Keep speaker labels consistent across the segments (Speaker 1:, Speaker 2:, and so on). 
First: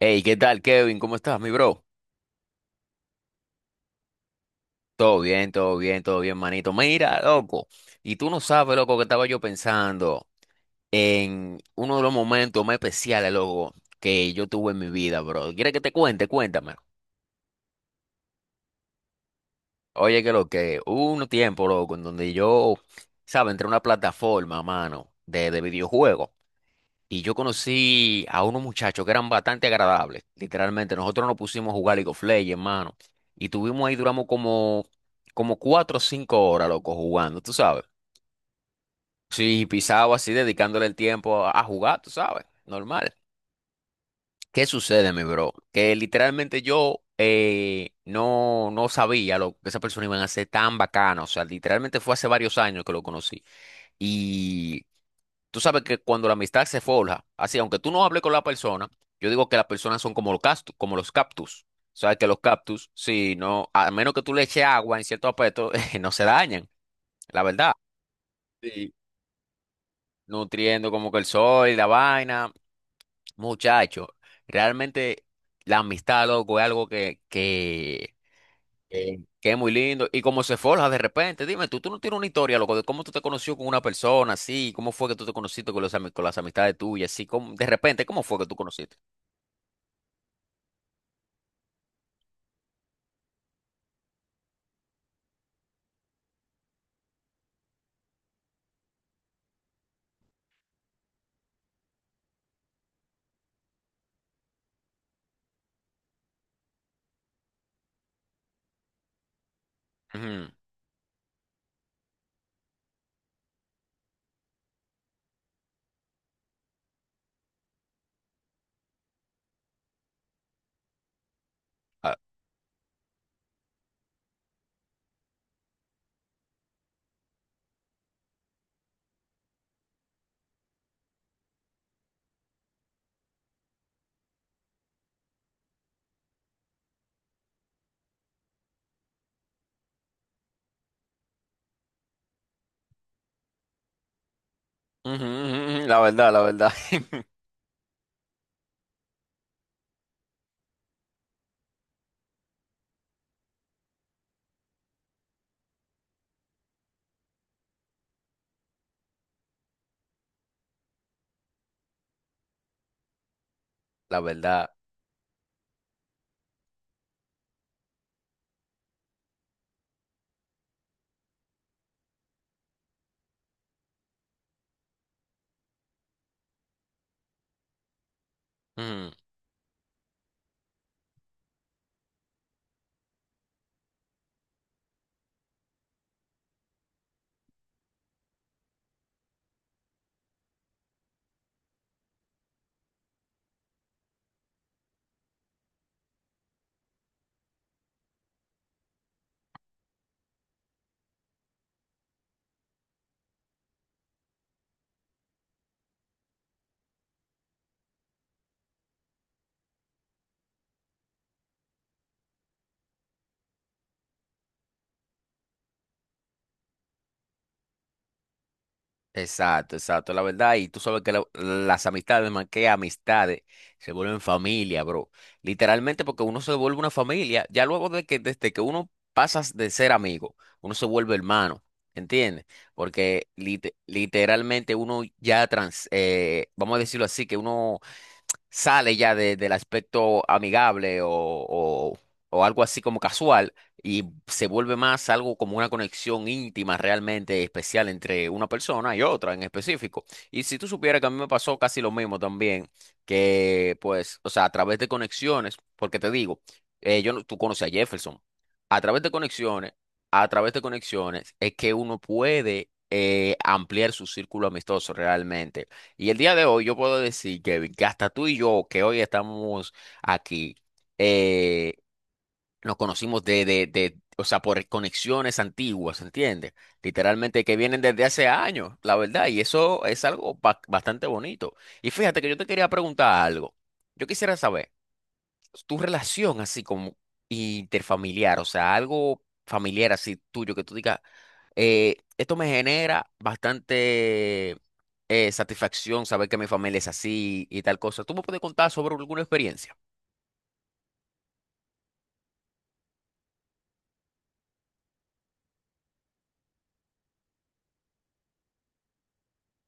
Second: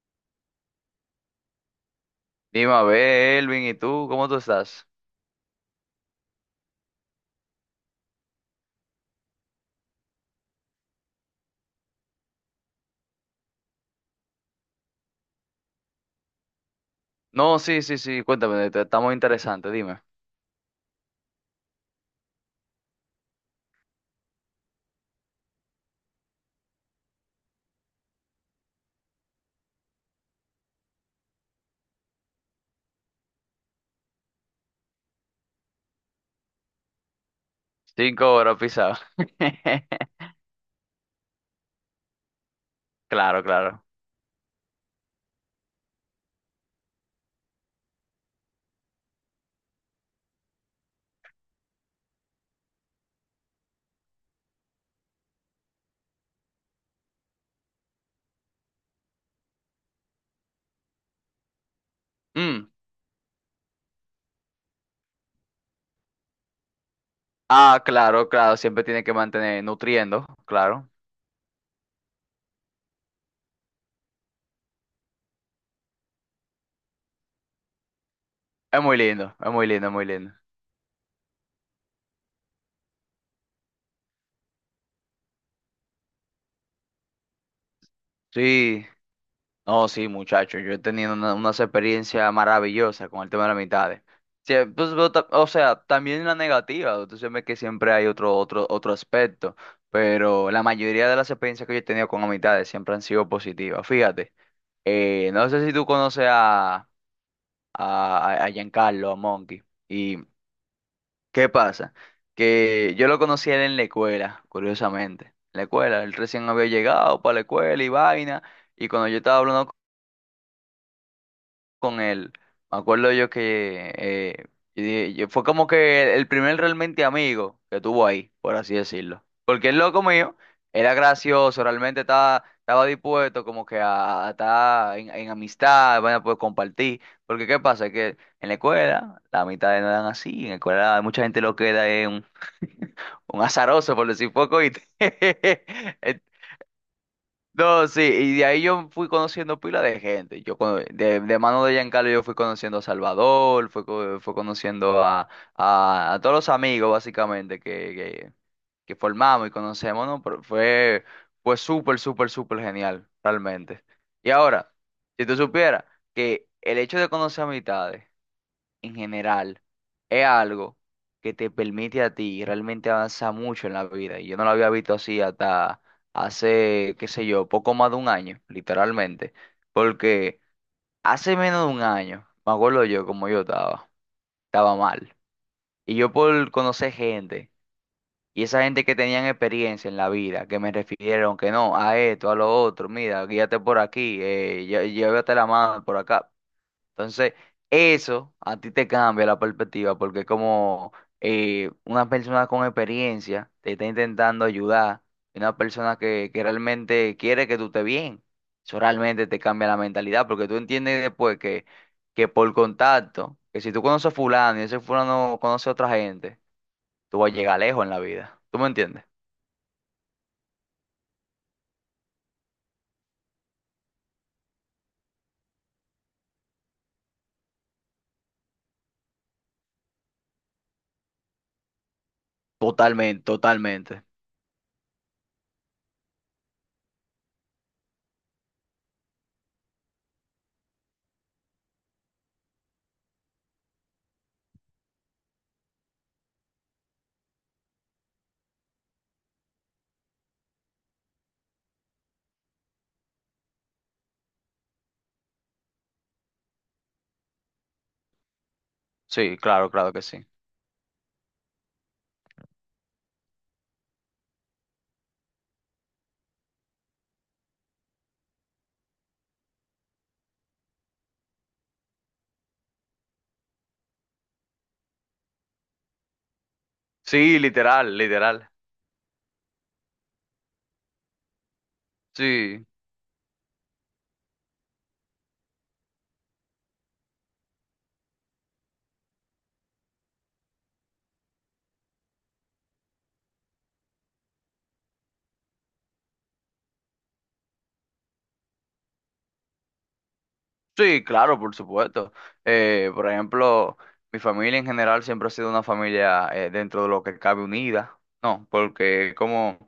Speaker 1: Hey, ¿qué tal, Kevin? ¿Cómo estás, mi bro?
Speaker 2: Dime, a ver, Elvin, ¿y tú? ¿Cómo tú estás?
Speaker 1: Todo bien, todo bien, todo bien, manito. Mira, loco, y tú no sabes, loco, que estaba yo pensando en uno de los momentos más especiales, loco, que yo tuve en mi vida, bro. ¿Quieres que te cuente? Cuéntame.
Speaker 2: No, sí, sí, sí, cuéntame, estamos interesantes, dime.
Speaker 1: Oye, que lo que hubo un tiempo, loco, en donde yo, ¿sabes? Entré a una plataforma, mano, de videojuegos. Y yo conocí a unos muchachos que eran bastante agradables, literalmente. Nosotros nos pusimos a jugar League of Legends, hermano. Y tuvimos ahí, duramos como, como cuatro o cinco horas, loco, jugando, tú sabes.
Speaker 2: Cinco horas pisado.
Speaker 1: Sí, pisado así, dedicándole el tiempo a jugar, tú sabes, normal.
Speaker 2: Claro, claro.
Speaker 1: ¿Qué sucede, mi bro? Que literalmente yo no, no sabía lo que esa persona iba a hacer tan bacana. O sea, literalmente fue hace varios años que lo conocí. Tú sabes que cuando la amistad se forja, así, aunque tú no hables con la persona, yo digo que las personas son como los cactus, como los cactus. Sabes que los
Speaker 2: Mm.
Speaker 1: cactus, si no, a menos que tú le eches agua en cierto aspecto, no se dañan, la verdad.
Speaker 2: Ah, claro, claro, siempre
Speaker 1: Sí.
Speaker 2: tiene que mantener nutriendo, claro.
Speaker 1: Nutriendo como que el sol, la vaina. Muchacho, realmente la amistad, loco, es algo que
Speaker 2: Es muy
Speaker 1: Eh,
Speaker 2: lindo, es
Speaker 1: que es
Speaker 2: muy
Speaker 1: muy
Speaker 2: lindo, es muy
Speaker 1: lindo. Y
Speaker 2: lindo.
Speaker 1: cómo se forja de repente. Dime, tú no tienes una historia, loco, de cómo tú te conoció con una persona así, cómo fue que tú te conociste con, los, ami- con las amistades tuyas, así, cómo- de repente, ¿cómo fue que tú
Speaker 2: Sí.
Speaker 1: conociste?
Speaker 2: No, sí, muchachos, yo he tenido una, unas experiencias maravillosas con el tema de las amistades. Sí, pues, pero o sea, también la negativa, entonces sabes que siempre hay otro aspecto, pero la mayoría de las experiencias que yo he tenido con amistades siempre han sido positivas. Fíjate, no sé si tú conoces a, a Giancarlo, a Monkey, y
Speaker 1: Ujú.
Speaker 2: ¿qué pasa? Que yo lo conocí a él en la escuela, curiosamente. En la escuela, él recién había llegado para la escuela y vaina. Y cuando yo estaba hablando con
Speaker 1: Ah,
Speaker 2: él. Me acuerdo yo que fue como que el primer realmente amigo que tuvo ahí, por así decirlo. Porque el loco mío era gracioso, realmente estaba dispuesto como que a estar en amistad, bueno, pues compartir. Porque ¿qué pasa? Que en la escuela la mitad no eran así, en la escuela mucha gente lo queda en un, un azaroso, por decir poco, y
Speaker 1: ujú, ujú, ujú, la
Speaker 2: entonces
Speaker 1: verdad, la verdad.
Speaker 2: no, sí, y de ahí yo fui conociendo pila de gente. De mano de Giancarlo yo fui conociendo a Salvador, fui conociendo a, a todos los amigos básicamente que formamos y conocemos, ¿no? Pero fue súper, súper, súper genial, realmente.
Speaker 1: La
Speaker 2: Y
Speaker 1: verdad.
Speaker 2: ahora, si tú supieras que el hecho de conocer amistades en general es algo que te permite a ti realmente avanzar mucho en la vida. Y yo no lo había visto así hasta hace, qué sé yo, poco más de un año, literalmente. Porque hace menos de un año, me acuerdo yo como estaba mal. Y yo por conocer gente, y esa gente que tenían experiencia en la vida, que me refirieron que no, a esto, a lo otro, mira, guíate por aquí, llévate la mano por acá. Entonces, eso a ti te cambia la perspectiva porque es como una persona con experiencia te está intentando ayudar y una persona que realmente quiere que tú estés bien. Eso realmente te cambia la mentalidad porque tú entiendes después que por contacto, que si tú conoces a fulano y ese fulano conoce a otra gente, tú vas a llegar lejos en la vida. ¿Tú me entiendes?
Speaker 1: Exacto, exacto, la verdad. Y tú sabes que la- las amistades, más que amistades, se vuelven familia, bro. Literalmente porque uno se vuelve una familia, ya luego de que desde que uno pasas de ser amigo, uno se vuelve hermano, ¿entiendes?
Speaker 2: Totalmente,
Speaker 1: Porque lite-
Speaker 2: totalmente.
Speaker 1: literalmente uno ya trans, vamos a decirlo así, que uno sale ya de- del aspecto amigable o algo así como casual y se vuelve más algo como una conexión íntima realmente especial entre una persona y otra en específico. Y si tú supieras que a mí me pasó casi lo mismo también, que pues, o sea, a través de conexiones, porque te digo, yo no- tú conoces a Jefferson, a través de
Speaker 2: Sí, claro,
Speaker 1: conexiones,
Speaker 2: claro que sí.
Speaker 1: a través de conexiones es que uno puede ampliar su círculo amistoso realmente. Y el día de hoy yo puedo decir Kevin, que hasta tú y yo, que hoy estamos aquí, eh, nos conocimos de, o sea, por conexiones antiguas, ¿entiendes?
Speaker 2: Sí,
Speaker 1: Literalmente que vienen
Speaker 2: literal,
Speaker 1: desde hace
Speaker 2: literal.
Speaker 1: años, la verdad, y eso es algo ba- bastante bonito. Y fíjate que yo te
Speaker 2: Sí.
Speaker 1: quería preguntar algo. Yo quisiera saber tu relación así como interfamiliar, o sea, algo familiar así tuyo que tú digas, esto me genera bastante satisfacción saber que mi familia es así y tal cosa. ¿Tú me puedes contar sobre alguna experiencia?
Speaker 2: Sí, claro, por supuesto. Por ejemplo, mi familia en general siempre ha sido una familia dentro de lo que cabe unida, ¿no? Porque como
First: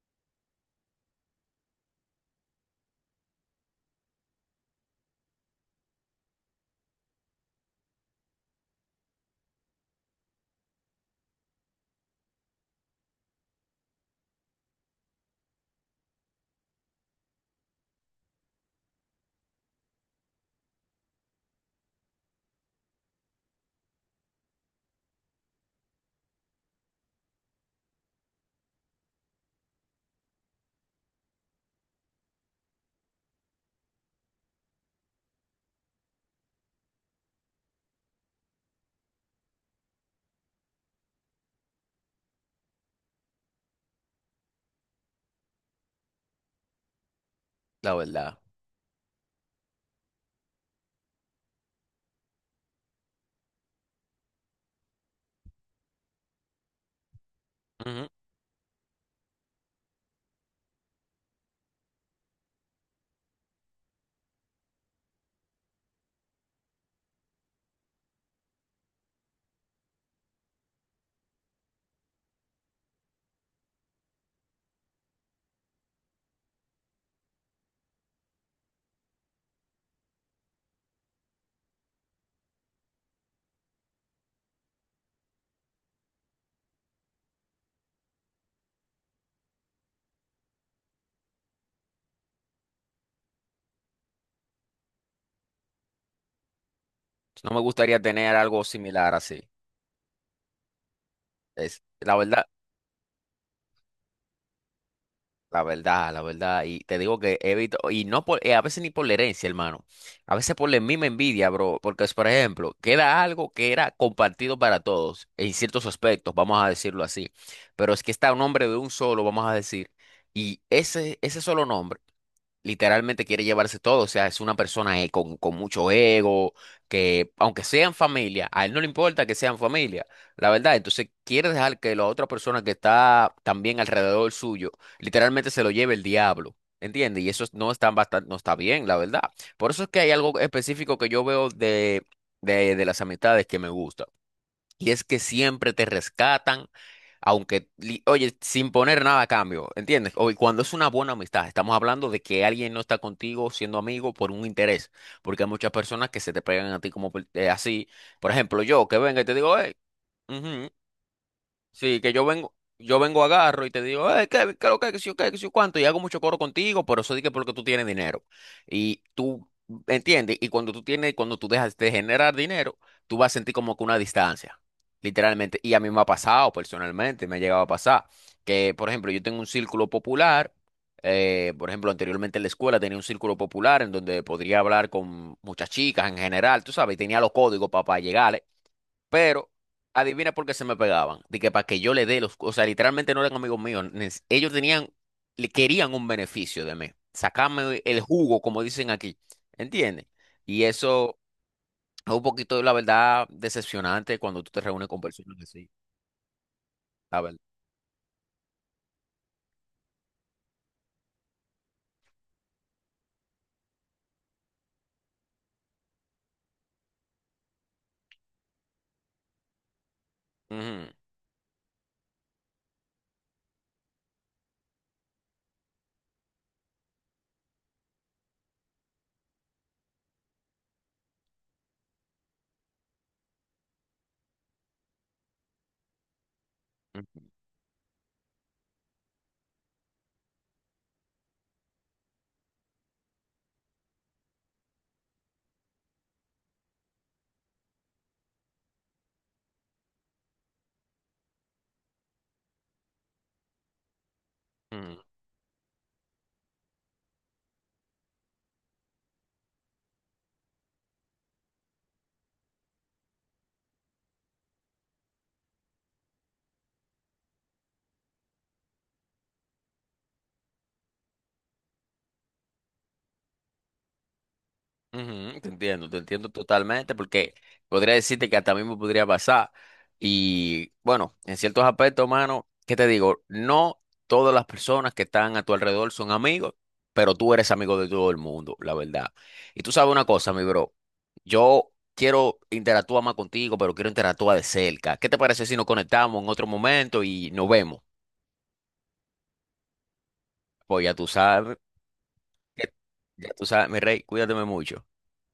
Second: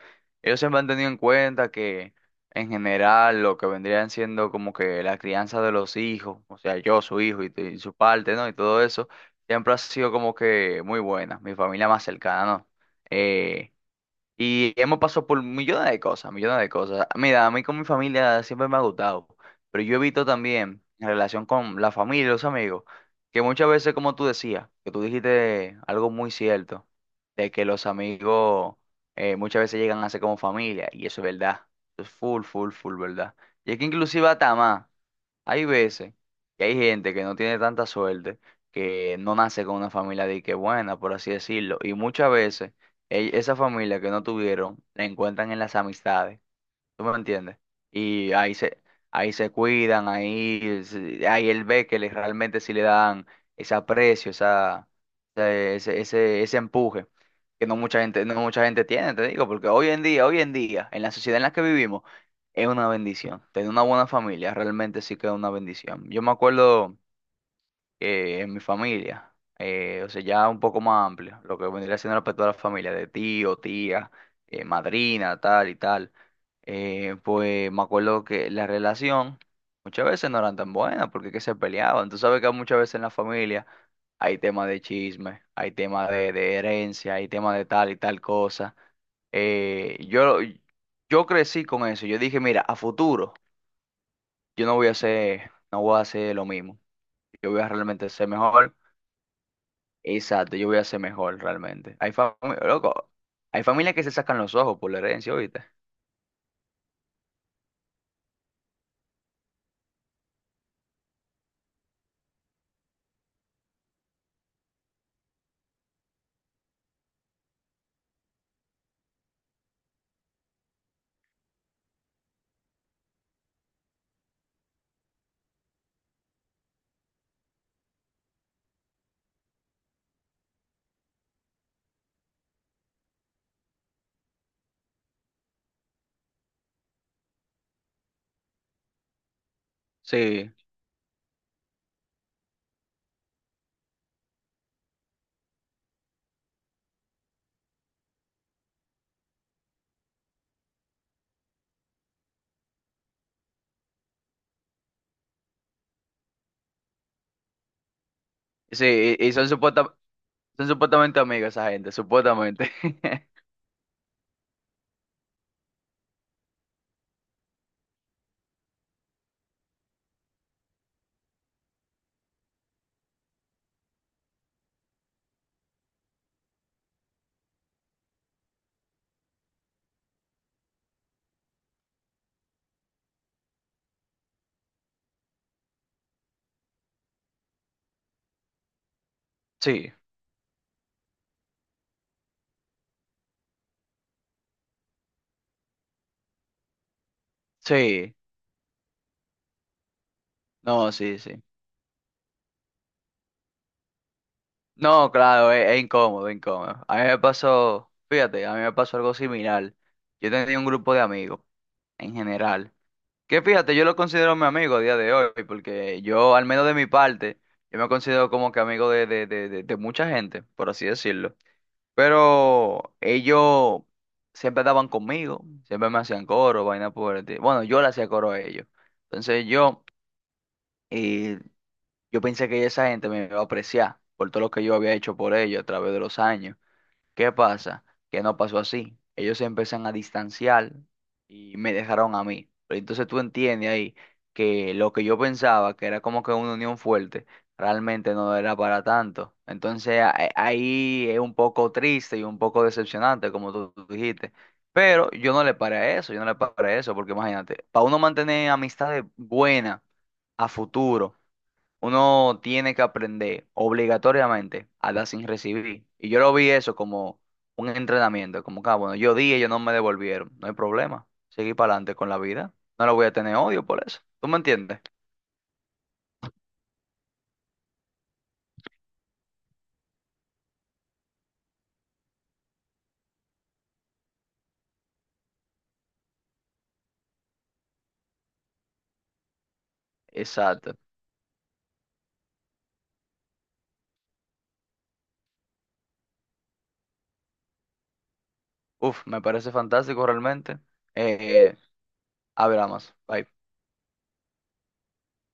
Speaker 2: ellos siempre han tenido en cuenta que en general lo que vendrían siendo como que la crianza de los hijos, o sea, yo, su hijo y su parte, ¿no? Y todo eso, siempre ha sido como que muy buena, mi familia más cercana, ¿no? Eh, y hemos pasado por millones de cosas, millones de cosas. Mira, a mí con mi familia siempre me ha gustado, pero yo he visto también en relación con la familia y los amigos, que muchas veces, como tú decías, que tú dijiste algo muy cierto, de que los amigos muchas veces llegan a ser como familia, y eso es verdad, eso es full, full, full verdad. Y es que inclusive hasta más. Hay veces que hay gente que no tiene tanta suerte, que no nace con una familia de que buena, por así decirlo, y muchas veces esa familia que no tuvieron la encuentran en las amistades. ¿Tú me entiendes?
Speaker 1: La
Speaker 2: Y
Speaker 1: verdad.
Speaker 2: ahí se, ahí se cuidan, ahí, ahí él ve que realmente sí le dan ese aprecio, ese empuje que no mucha
Speaker 1: Ujú.
Speaker 2: gente, no mucha gente tiene, te digo, porque hoy en día, en la sociedad en la que vivimos, es una bendición. Tener una buena familia realmente sí que es una bendición. Yo me acuerdo en mi familia, o sea, ya un poco más amplio, lo que vendría siendo respecto a la familia de tío, tía, madrina, tal y tal, pues me acuerdo que la relación muchas veces no eran tan buenas porque que se peleaban. Tú sabes que muchas veces en la familia hay temas de chisme, hay temas de herencia, hay temas de tal y tal cosa. Eh, yo, yo crecí con eso, yo dije, mira, a futuro yo no voy a hacer, no voy a hacer lo mismo,
Speaker 1: No
Speaker 2: yo
Speaker 1: me
Speaker 2: voy a
Speaker 1: gustaría
Speaker 2: realmente ser
Speaker 1: tener algo
Speaker 2: mejor.
Speaker 1: similar así.
Speaker 2: Exacto, yo voy a ser mejor
Speaker 1: Es,
Speaker 2: realmente. Hay
Speaker 1: la verdad.
Speaker 2: familias, loco, hay familias que se sacan los ojos por la herencia,
Speaker 1: La
Speaker 2: ¿viste?
Speaker 1: verdad, la verdad. Y te digo que evito, y no por, a veces ni por la herencia, hermano. A veces por la misma envidia, bro. Porque es, por ejemplo, queda algo que era compartido para todos, en ciertos aspectos, vamos a decirlo así. Pero es que está un nombre de un solo, vamos a decir. Y ese solo nombre literalmente quiere llevarse todo. O sea, es una persona con mucho ego, que aunque sean familia, a él no le importa que sean familia, la verdad. Entonces quiere dejar que la otra persona que está también alrededor suyo literalmente se lo lleve el diablo. ¿Entiendes? Y eso es- no está, bastante, no está bien, la verdad. Por eso es que hay algo
Speaker 2: Sí,
Speaker 1: específico que yo veo de, de las amistades que me gusta. Y es que siempre te rescatan, aunque, li- oye, sin poner nada a cambio, ¿entiendes? O, y cuando es una buena amistad, estamos hablando de que alguien no está contigo siendo amigo por un interés, porque hay muchas personas que se te pegan a ti como por- así. Por ejemplo, yo que
Speaker 2: sí,
Speaker 1: venga y
Speaker 2: y
Speaker 1: te
Speaker 2: son,
Speaker 1: digo, hey,
Speaker 2: son supuestamente amigos esa gente,
Speaker 1: sí, que
Speaker 2: supuestamente.
Speaker 1: yo vengo, agarro y te digo, Kevin, ¿qué, lo que, qué, sé yo qué, qué sé yo cuánto, y hago mucho coro contigo, pero eso dije porque tú tienes dinero. Y tú, ¿entiendes? Y cuando tú tienes, cuando tú dejas de generar dinero, tú vas a sentir como que una distancia, literalmente. Y a mí me ha pasado personalmente, me ha llegado a pasar, que, por ejemplo, yo tengo un círculo popular, por ejemplo, anteriormente en la escuela tenía un círculo popular en donde podría hablar con muchas chicas en general, tú sabes, y tenía los códigos para, llegar. Pero
Speaker 2: Sí,
Speaker 1: adivina por qué se me pegaban. De que para que yo le dé los. O sea, literalmente no eran amigos míos. Nes- Ellos tenían, le querían un beneficio de mí. Sacarme el
Speaker 2: sí,
Speaker 1: jugo, como dicen aquí. ¿Entiendes? Y
Speaker 2: no,
Speaker 1: eso
Speaker 2: sí, sí.
Speaker 1: es un poquito, la verdad, decepcionante cuando tú te reúnes con
Speaker 2: No,
Speaker 1: personas
Speaker 2: claro,
Speaker 1: así.
Speaker 2: es incómodo, es incómodo. A mí me
Speaker 1: La verdad.
Speaker 2: pasó, fíjate, a mí me pasó algo similar. Yo tenía un grupo de amigos, en general, que fíjate, yo lo considero mi amigo a día de hoy, porque yo, al menos de mi parte, yo me considero como que amigo de, de mucha gente, por así
Speaker 1: Ujú,
Speaker 2: decirlo. Pero ellos siempre daban conmigo, siempre me hacían coro, vaina por el bueno, yo le hacía coro a ellos. Entonces yo, eh, yo pensé que esa gente me iba a apreciar por todo lo que yo había hecho por ellos a través de los años. ¿Qué pasa? Que no pasó así. Ellos se empiezan a distanciar y me dejaron a mí. Pero entonces tú entiendes ahí que lo que yo pensaba, que era como que una unión fuerte, realmente no era para tanto. Entonces ahí es un poco triste y un poco decepcionante, como tú dijiste.
Speaker 1: ujú.
Speaker 2: Pero yo no le paré a eso, yo no le paré a eso, porque imagínate, para uno mantener amistades buenas a futuro uno tiene que aprender obligatoriamente a dar sin recibir. Y yo lo vi eso como un entrenamiento, como que, ah, bueno, yo di, ellos no me devolvieron, no hay problema. Seguí para adelante con la vida. No le voy a tener odio por eso. ¿Tú me entiendes?
Speaker 1: Ujú, te entiendo totalmente, porque podría decirte que hasta a mí me podría pasar. Y bueno, en ciertos aspectos, mano, ¿qué te digo? No todas las personas que están a tu alrededor son amigos, pero tú eres amigo de todo el mundo, la verdad. Y tú sabes una cosa, mi bro,
Speaker 2: Exacto.
Speaker 1: yo quiero interactuar más contigo, pero quiero interactuar de cerca. ¿Qué te parece si nos conectamos en otro momento y nos vemos?
Speaker 2: Uf, me parece fantástico realmente.
Speaker 1: Pues
Speaker 2: Eh, hablamos. Bye.
Speaker 1: ya tú sabes, mi rey, cuídate mucho.